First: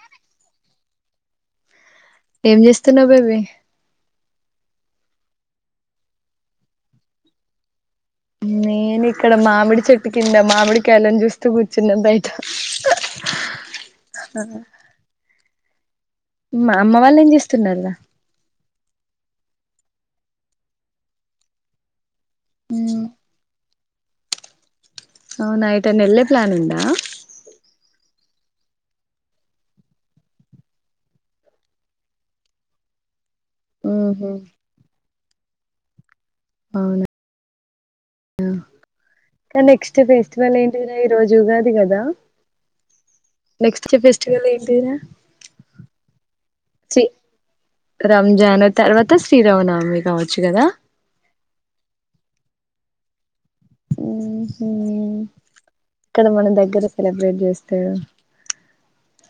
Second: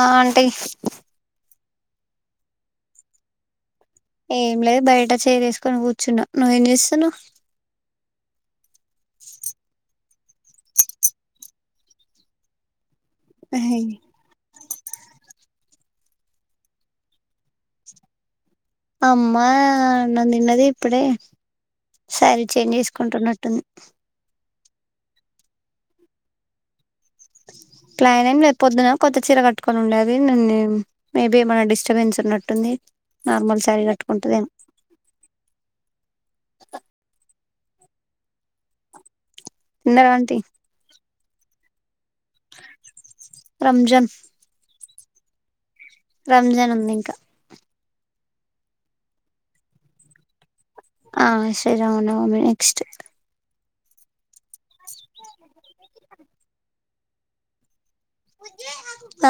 ఆ ఆంటీ ఏం చేస్తున్నావ్ బేబి ఏం లేదు బయట చైర్ ఏసుకుని కూర్చున్నా నువ్వేం చేస్తున్నావ్ నే నేను ఇక్కడ మామిడి చెట్ కింద మామిడికాయలని చూస్తూ కూర్చున్నాం బయట హాయ్ ఆ మా అమ్మ వాళ్ళు ఏం చేస్తున్నారా అమ్మా అన్నం తిన్నది ఇప్పుడే సారీ చేంజ్ చేసుకుంటున్నట్టుంది అవునా ఏటన్నా వెళ్ళే ప్లాన్ ఉందా ప్లాన్ ఏం లే పొద్దున కొత్త చీర కట్టుకొని ఉండే అది నిన్ మేబీ ఏమన్న డిస్టర్బెన్స్ ఉన్నట్టుంది నార్మల్ శారీ ఉహు కట్టుకుంటదేమో డు నెక్స్ట్ తిన్నారా ఆంటీ ఫెస్టివల్ ఏంటి ఈ రోజు ఉగాది కదా నెక్స్ట్ రంజాన్ ఫెస్టివల్ ఏంటిరా రంజాన్ ఉంది ఇంకా రంజాన్ తర్వాత శ్రీరామనవమి కావచ్చు కదా ఆ సరే అవునవును నెక్స్ట్ ఉ ఉ ఇక్కడ మన దగ్గర సెలబ్రేట్ చేస్తా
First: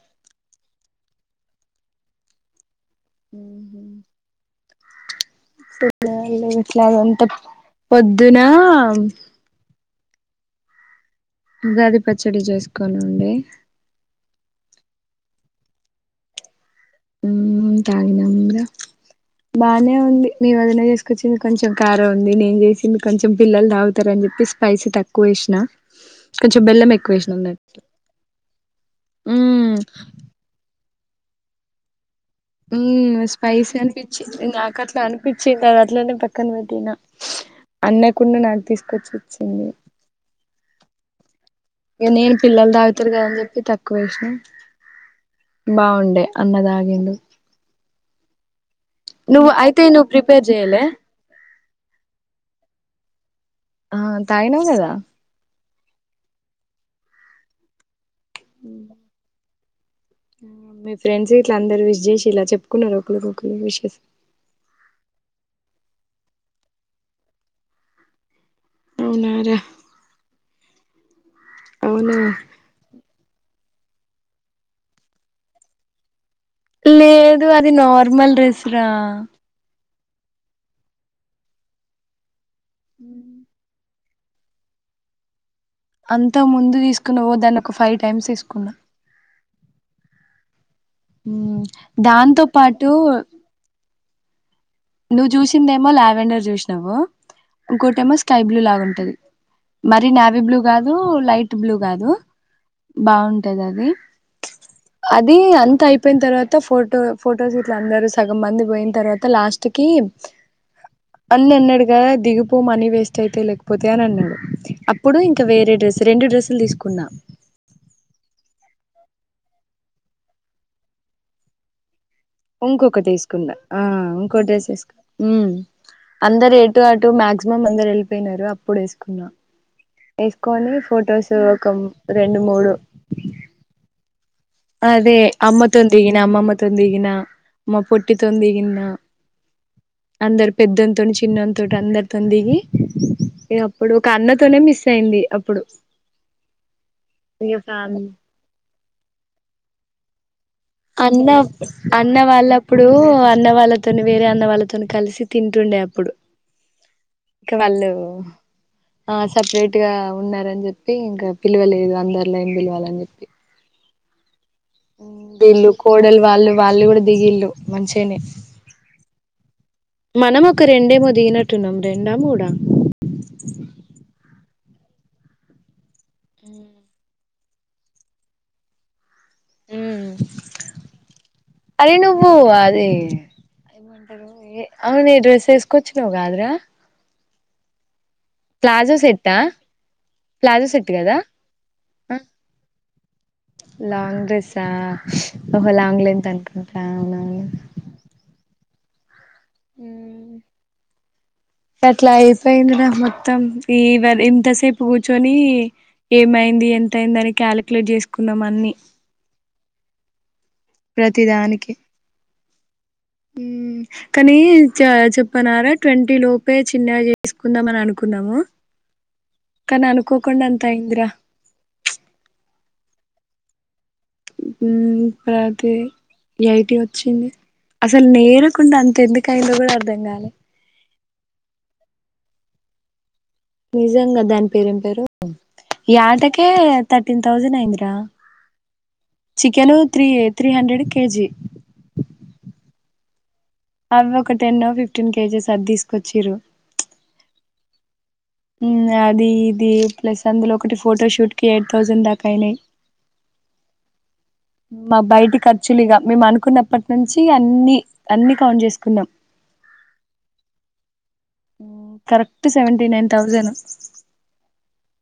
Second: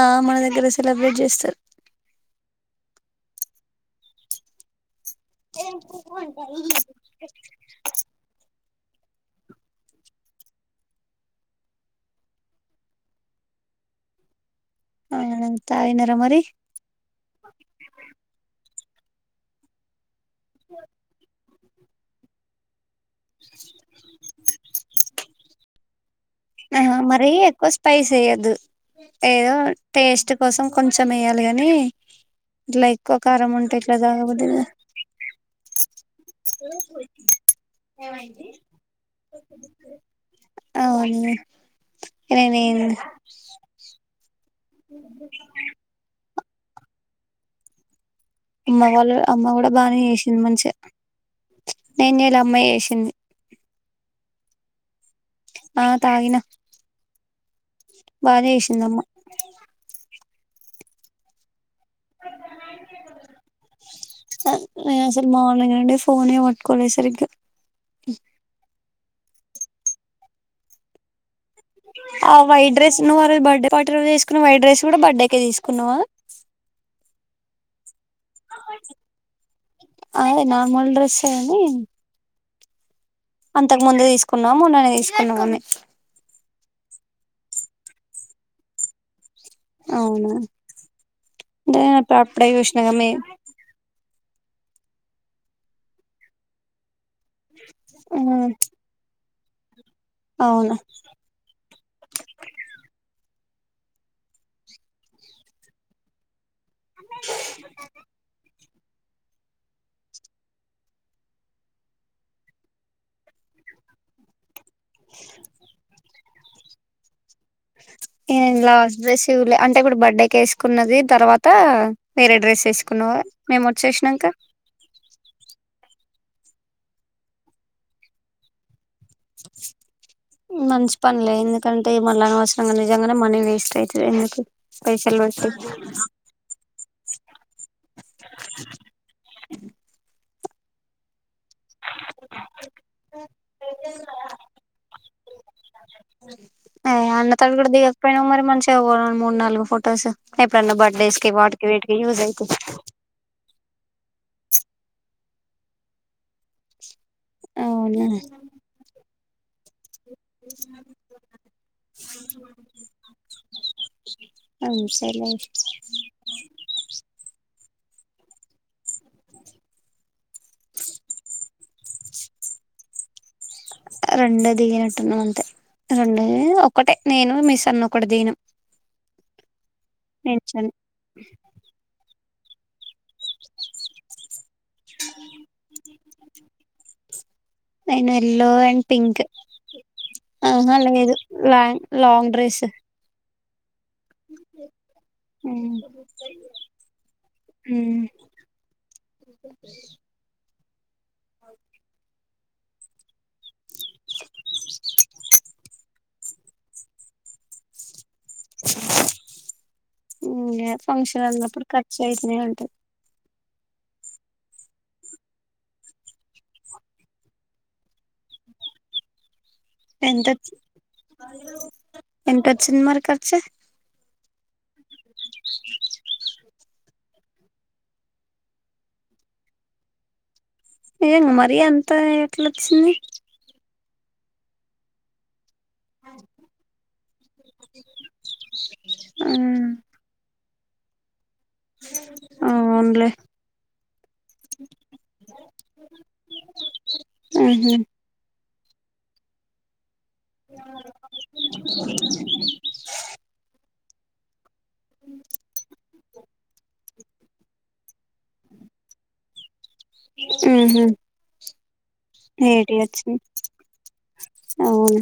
ఆ మన దగ్గర సెలబ్రేట్ చేస్తారు ఉహు ఇంట్ల అంత పొద్దున ఉగాది పచ్చడి చేసుకొని ఉండి మేడం తాగినరా మరి ఉమ్ తాగినం గా బానే ఉంది మీ వదినే చేసుకొచ్చింది కొంచెం కారం ఉంది నేను చేసింది కొంచెం పిల్లలు తాగుతారుని చెప్పి స్పైసీ తక్కువ వేసినా కొంచెం బెల్లం ఎక్కువ మరి వేసినా ఎక్కువ అన్నట్టు స్పైస్ వేయద్దు ఏదో ఉమ్ టేస్ట్ కోసం కొంచెం ఏయాలి గాని ఇట్లా ఎక్కువ ఉ కారం స్పైసీ ఉంటే ఇట్లా తాగబుద్ది అనిపించింది కాదు. నాకు అట్లా అనిపించింది తర్వాత ఇట్లానిమ్ పక్కన వెట్టినా అన్నయ్య కూన్ను నాకు తీసుకొచ్చి ఇచ్చింది అవును ఇక నేను పిల్లలు నేనేం తాగుతారు కదని చెప్పి తక్కువ వేసాన బాగుండే అన్న తాగిండు అమ్మ వాళ్ళు నువ్వు అమ్మ కూడా అయితే బాగానే నువ్వు చేసింది ప్రిపేర్ మంచిగా చేయలే నేను చేయాలె అమ్మ చేసింది ఆ తాగినావు గదా ఆ తాగిన బాగా చేసింది అమ్మ ఉ మీ ఫ్రెండ్స్ గిట్లా అంద అందరూ విస్ చేసిండ్ల చెప్పుకున్నారు ఒకరికి ఒకరు విషేస్ నేను అసలు మార్నింగ్ నుండి ఫోనే వట్టుకోలే సరిగా అవునార ఆ వైట్ డ్రెస్ ను అ రోజు బర్డే పార్టీ రోజు వేసుకున్న వైట్ డ్రెస్ కూడా బర్త్డే కే తీసుకున్నావా లేదు అది నార్ నార్మల్ డ్రెస్ రా అదే నార్మల్ డ్రెస్ అయినీ హ్మ్మ్ అంతకు ముందే తీసుకున్నాము మొన్ననే తీసుకున్నాము అన్ని అంతా ముందు తీసుకున్న ఓ దాన్ని ఒక ఫైవ్ టైమ్స్ వేసుకున్న అవునా నే దాంతో అప్పుడే చూసినా పాటు గాని నువ్ చూసిందేమో లావెండర్ చూసినావు ఇంకోటేమో స్కైబ్లూ లాగా ఉంటది మరి నావీ బ్లూ అవును గాదు లైట్ బ్లూ గాదు బాగున్ తది అది అంత అయిపోయిన తర్వాత ఇంత ఫోటో ఫోటోస్ ఇట్ల అందరూ సగం మంది పోయిన్ తరువాత లాస్ట్ ఇంటికి అన్నునడుగా దిగిపో మనీ వేస్ట్ అయితే లేకపోతే అని అన్నాడు. అప్పుడు ఇంకా వేరే డ్రెస్ రెండు డ్రెస్ ప్లు తీసుకున్నా నేను లాస్ట్ డ్రెస్లే అంటే ఇప్పుడు బర్త్డే కు వేసుకున్నది తర్వాత వేరే డ్రెస్ ఇంకొకటి వేసుకున్నావా వేసుకున్న మేము ఆ వచ్చేసినాక ఇంకో డ్రెస్ వేసుకున్న హ్మ్మ్ అందరు ఎటు అటు మాక్సిమం అందరు వెళ్ళియినారు అప్పుడు వేస్ మంచి ఫొటోస్ పనిలే ఒక ఎందుకంటే మల్ల రెండు మూడు అనవసరంగా నిజంగానే మనీ వేస్ట్ అయితది ఎందుకు పైసలు అదే పెట్టి అమ్మతో దిగిన అమ్మమ్మ తో దిగిన అ హ్ మా పొట్టితోన్ దిగిన అందరు పెద్దంతోని చిన్నన్ తోటి అందరితో దిగి అప్పుడు ఒక అన్నతోనే మిస్ అయింది అప్పుడు ఆ అన్నతో ఇగ కూడా ఫ్యామ్ దిగకపోయినా మరి మంచి ఇంకా పోదాం మూడు నాలుగు ఫొటోస్ ఎప్పుడన్నా బర్త్డేస్ కి అన్న వాటికి వీటికి అన్న యూజ్ అవుతుంది వాళ్ళప్పుడు అన్న వాళ్ళతోని వేరే అన్న వాళ్ళు అతను కలిసి తింటుండే అప్పుడు ఇక వాళ్ళు అవునా ఆ సపరేట్ గా ఉన్నారని చెప్పి ఇంకా పిలవలేదు అందరిలో ఏం పిలవాలని చెప్పి ఇ ఊ బిల్లు కోడలు వాళ్ళు వాళ్ళు కూడా దిగిల్లు మంచెనే మనం ఒక రెండేమో దిగినట్టున్నాం రెండా మూడా రెండు దిగినట్టున్నా అంతే రెండు ఒక్కటే నేను మీసన్నోకటే దిగినం ఉమ్ నేర్చల్ ఓ అది అదమంటారు ఏ అవును ఏ డ్రెస్ చేసుకోచ్చుగా గాద్ర అయిను యల్లో అండ్ పింక్ సెట్టా ఆహ ప్లాజో సెట్ లేదు కదా ల్యాంగ్ లాంగ్ డ్రెస్సు లాంగ్ డ్రెస్సా ఓహో లాంగ్ లెన్త్ అనుకుంట అవునవును ఉమ్. హ్మ్మ్ పట్లైజ్ ఏందిరా మొత్తం ఈదది ఇంతసేపు కూర్చొని ఏమయింది ఎంత అయింది అని క్యాలిక్యలేట్ చేస్ [unintelligible] ఇగ ప్రతి ఫంక్షన్ అప్పుడు ఖర్చయితనే ఉం ఊ కనీ చ చెప్పన్నారా ట్వంటీ లోపే చిన్నగా చేసుకుందామ అని అనుకున్నము ఎంతొచ్ ఎంతొచ్చింది మరి ఖర్చు ఊ ప్రతే అయటోత్ వచ్చింది అసలు నేరకుండా అంత ఎందుకైందో కూడా అర్థం కాలే ఏం మరి అంత ఎట్లొచ్చింది నిజంగా దాని పేరేం పేరు ఉ ఈ ఆటకే త టీన్ థౌసండ్ అయిందిరా chicken three eight three hundred KG అవునులే అవి ఒక టెన్ ఓ ఫిఫ్టీన్ కేజెస్ అది తీసుకొచ్చిడ్రు ఉహు హ అది ఇది ప్లస్ అందులో ఒకటి ఫోటోషూట్కి ఎయిట్ థౌజండ్ దాకా అయినాయి మా బయటి ఖర్చులు ఇక మే అను కొన్నప్పటి నుంచి అన్ని అన్నీ కౌంట్ చేసుకున్నం ఉహు ఊ కరెక్ట్ ఏటి సెవెంటీ నైన్ వచ్చింది థౌసండ్ ను అవును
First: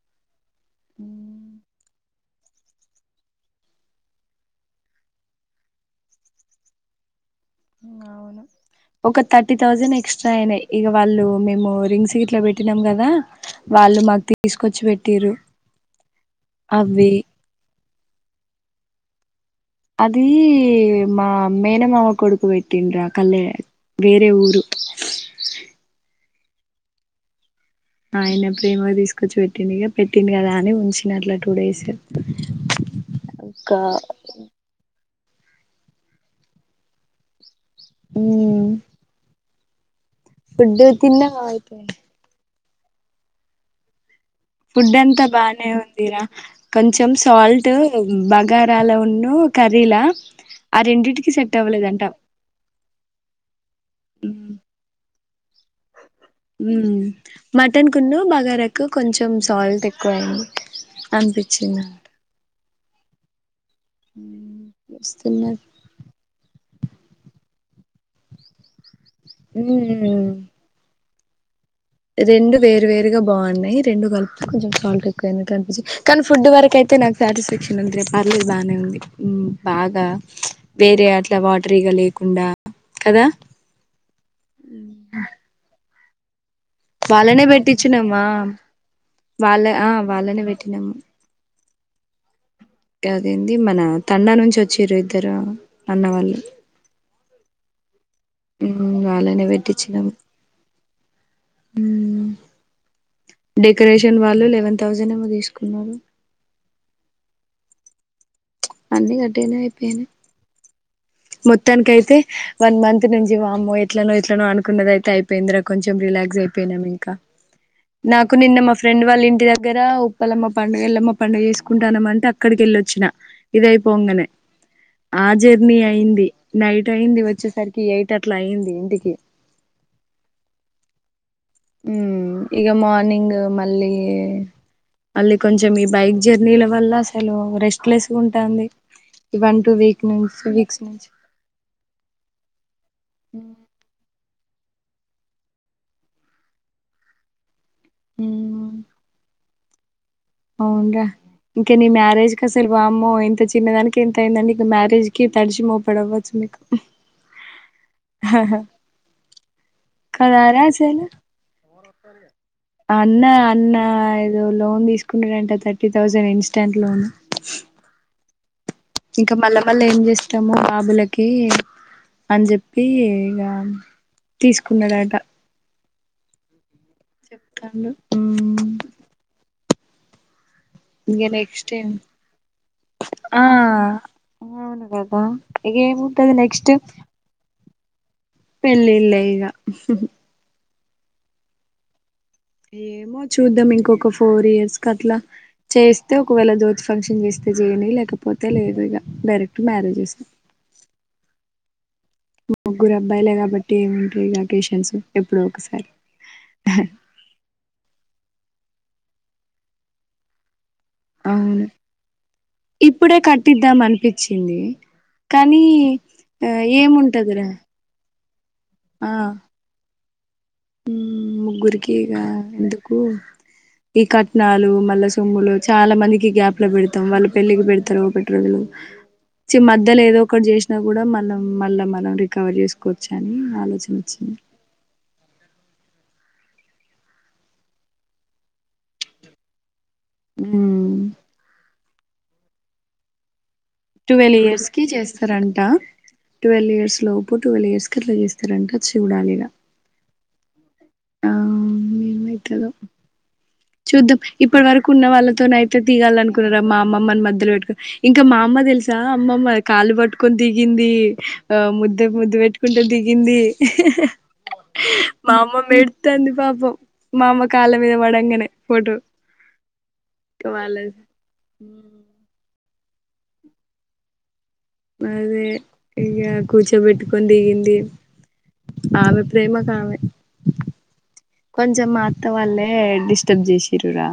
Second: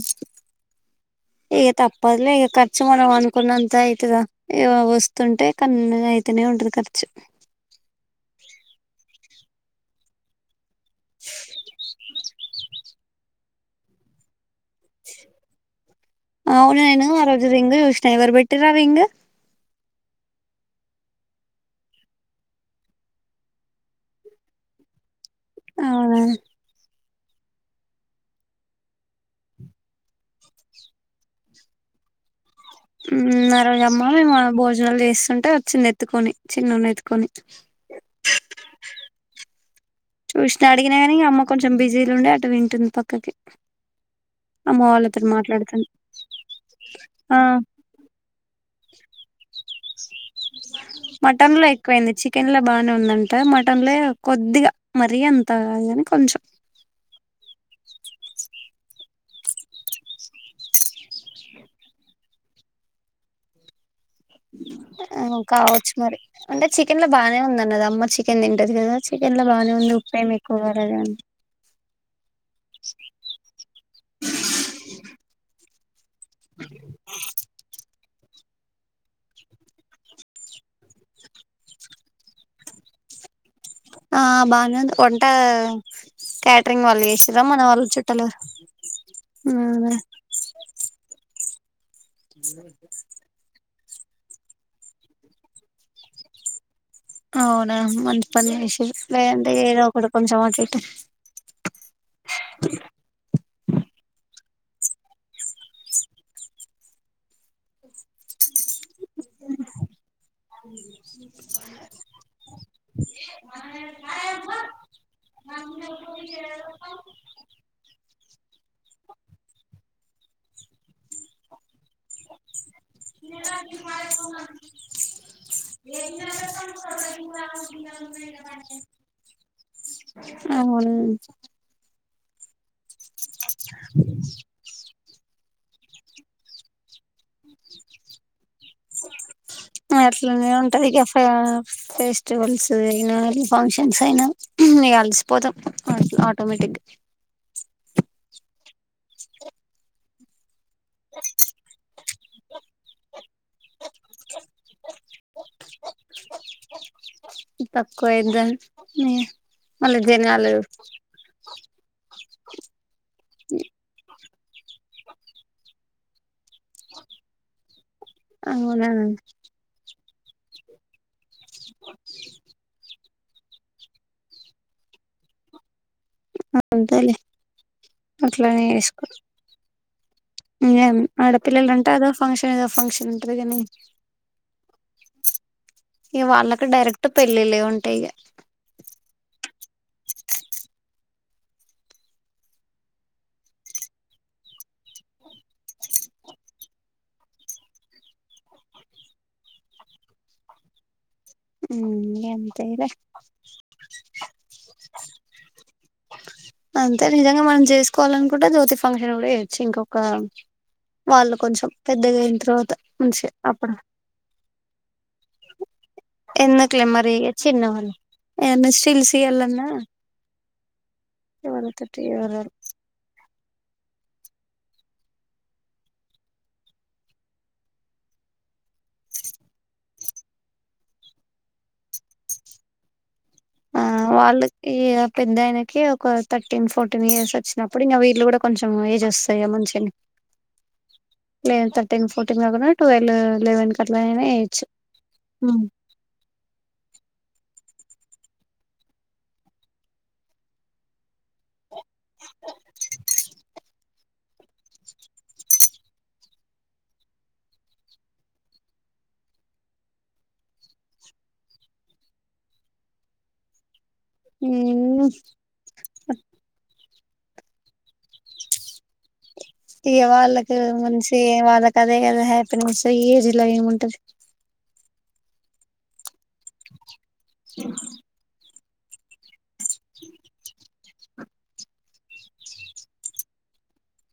పదిలే ఇక ఖర్చు మనం అనుకున్నంత అయితు ఇ వస్తుంటే కన్న అయితేనే ఉంటుంది ఖర్చు అవును ఒక థర్టీ థౌసండ్ ఎక్స్ట్రా అయినాయి ఇక వాళ్ళు మేము రింగ్ సట్ లో పెట్నాం కదా వాళ్ళు మాకు తీసుకొచ్చి పెట్టిరు అవును నను అవి ఆరజ హింగ్ చనయివర్బట్టరవ హింగ్ అది మా మేనమవ కొడుకు వెటిండ కల్ వేరే ఊరు అవునా ఆయన ప్రేమో తీసుకొచ్చి పెట్టింది ఇక పెట్టింది కదా అని ఉంచిన అట్లా టూ డేస్ హమ్ ఇంకా నరజమ్మ భోజనాలు జెస్ ంటే వచ్చింది ఎత్తుకొని చిన్నొడ్నీ ఎత్తుకొని హమ్ చూసిన అడిగిన గాని అమ్మ కొంచం అయితే బిజీలో ఉండి అటు వి టుంది పక్కకి అమ్మ ఫుడ్ అంతా వాళ్ళతోటి బానే మాట్లాడుతుంది ఉందిరా కొంచెం ఆ సాల్ట్ బగారాలొ న్నూ క మటన్ లో అవ్వలేదంట ఎక్కువయింది చికెన్ లో బానే ఉందంటే మటన్ ల కొద్దిగా రియన్ నే కొంచం ఉమ్ మటన్ కున్న బగారాకు కొంచెం సాల్ట్ ఎక్కువ అడి అనిపించింది ఆ వస్తున్నా కావచ్చు మరి అంటే చికెన్ లో బాగానే ఉంద అ అమ్మా చికెన్ంట ఇప్పకెల్లా బానే ఉంది ఉమ్ ఉప్పయం ఎక్కువాలగాని రెండు వేరు వేరుగ బాగున్నాయి రెండు కలిపితే కొంచెం సాల్ట్ ఎక్కువయినట్టు అనిపించి ఫడ్ వరకు ఐతే నాక్ సాటిస్ఫాక్షన్ ఉంది రేపు పన్నీరు బానే ఉంది హమ్ బాగా వేరే అట్ల వాటరీగా లేకుండ కదా ఆ బానే ఉంది వొంట క్యా వాళ్ళనే పెట్టించినమ్మా వాళ్ళ ఆ ఎవరు? వాళ్ళనే పెట్టి అ [inaudible] గదేంది మనా తండా నుంచి వచ్చిర్రూ ఇద్దరు అన్నవాళ్ళు అవునా మంచి పది నిమిషాలు వాళ్ళనే లేదంటే ఏదో పెట్టించినాము ఒకటి కొంచెం అటు ఇటు వన్ థౌజండ్ ఏమో తీసుకున్నారు అన్నీ కట్టయినా అయిపోయినయ్ అ మొత్తానికి అయితే వన్ మంత్ నుంచి వామ్మొ ఎట్లనో ఎట్లనో అనుకున్నది అయితే అయిపోయిందిరా కొంచెం రిలాక్స్ అయిపోయినాం ఇంకా నాకు కు నిన్న మా ఫ్రెండ్ వాళ్ళ ఇంటి దగ్గర ఉప్పలమ్మ పండుగలమ్మ పండుగ చేసుకుంటానమంటే అక్కడికి ఎళ్ళొచ్చిన ఇదయిపోంగానే ఆ జర్నీ అయి ది నైట్ అయింది వచ్చేసరికి ఎయిట్ అట్లా అయింది ఇంటికి అవును ఊ ఇక మార్నింగ్ మళ్ళీ అ కొంచెం ఈ బైక్ జర్నీల వల్ల అసలు రెస్ట్ లెస్ ఉంటుంది అట్లనే ఉంటది ఇక నుంచి ఫ ఫెస్టివల్స్ అయినా ఫంక్షన్స్ అయినా నే అలసిపోదాం ఆటోమేటిక్గా అ అవునురా ఇంకా నీ మ్యారేజ్ కసలు బామ్మో ఇంత చిన్నదానికి ఎంత అయిందండి ఇక మ్యారేజ్కి తడిచి మోపడవ్వచ్చు మీకు తక్కువ అయిద్దని మళ్ళీ కద జనాలు రానా అన్న అన్న లోన్లు ఏమన్నా తీసు డంటే థర్టీ థౌజండ్ ఇన్స్టాంట్ లోన్ అవునా ఇంకా మళ్ల మళ్ల ఏం చేస్త టమ ఆబల ఓకే అని చెప్పి తీసుకున్నదట అంతేలే చెప్తాడు అట్లనే ఏ నెక్స్ట్ ఆడపిల్లలంటే అదో ఫంక్షన్ ఏదో ఫంక్షన్ ఉంటారు కాగానీ అ ఈ వాళ్ళకి డైరెక్ట్ పెళ్ళిళ్ లే ఉంటా అైగా పెళ్ళి ఇల్ ఈక ఏమో చూద్దాం ఇంకొక ఫోర్ ఇయర్స్ క అట్లా చేస్తే ఒకవేళ జోతి ఫంక్షన్ చేస్తే చేయని లేకపోతే లేదు ఇక డైరెక్ట్ మ్యారేజ్స్ ఉమ్ అంతగా కాబట్టి ఏముంటాయి ఇగ అకేషన్స్ ఎప్పుడో ఒకసారి అంతే నిజంగా మనం చేసుకోవాలనుకుంటే జ్యోతి ఫంక్షన్ కూడా చేయొచ్చు ఇంకొక వాళ్ళు అవును కొంచెం పెద్దగా అయిన తర్వాత ఇప్పుడే మంచి అప్పుడు కట్టిద్దాం అనిపించింది కానీ ఆ ఏముంటందిరా ఎమ్ సిలు సియలనా ఉమ్ ముగ్గురికి ఇక ఎవరెవరు ఎందుకు ఈ కట్నాలు మళ్ళా సుమ్ములు చాలా మందికి గ్యాప్ లో పెడతాం వాళ్ళు పెళ్లికి పెడతారు ఒకటి రోజులు మధ్యలో ఏదో ఒకటి చేసినా కూడా మనం మళ్ళా మనం రికవర్ చేసుకోవచ్చు అని ఆ ఆలోచన వచ్చింది వాళ్ళకి పెద్దాయన ఒక థర్టీన్ ఫోర్టీన్ ఇయర్స్ వచ్చినప్పుడు ఇంక వీళ్ళలు కూడా కొంచెం ఏజ్ వస్తాయా గా మంచిగానే మ్మ్ లేదా థర్టన్ ఫోర్టీన్ టూ మారో కొట్టిన ట్వల్ లెవెన్ కి అట్లనైనా ట్వెల్వ్ ఏయొచ్చు ఇయర్స్ కి చేస్తారంట ట్వెల్వ్ ఇయర్స్ లోపు పో ట్వెల్వ్ ఇయర్స్ కి అట్లా చేస్తారంట చూడాలిగా ఉమ్ ఏం చేస్తాలా చూద్దాం ఇప్పటి వరకు ఉన్న వాళ్ళతోనే అయితే దిగాలనుకున్నారా మా అమ్మమ్మని మధ్యలో పెట్టుకొని ఇంకా మా అమ్మ తెలుసా అమ్మమ్మ కాళ్లు పట్టుకొని దిగింది ఆ ముద్ద ముద్దు పెట్టుకుంటు దిగింది మా అమ్మమ్మ ఏడుతాంది పాపం మా అమ్మ కాళ్ళ మీద పడంగానే ఫోటో ఇక వాళ్ళకి వాళ్ళ మనిషి వాళ్ళకి అదే కదా హ్యాపి ఏజ్ లో ఏం ఉంటది అదే ఇ కూర్చోపెట్టుకొని దిగింది ఆమె ప్రేమకి ఆమె కొంచెం మా అత్త వాళ్ళే డిస్టర్బ్ చేసిరు ఇకా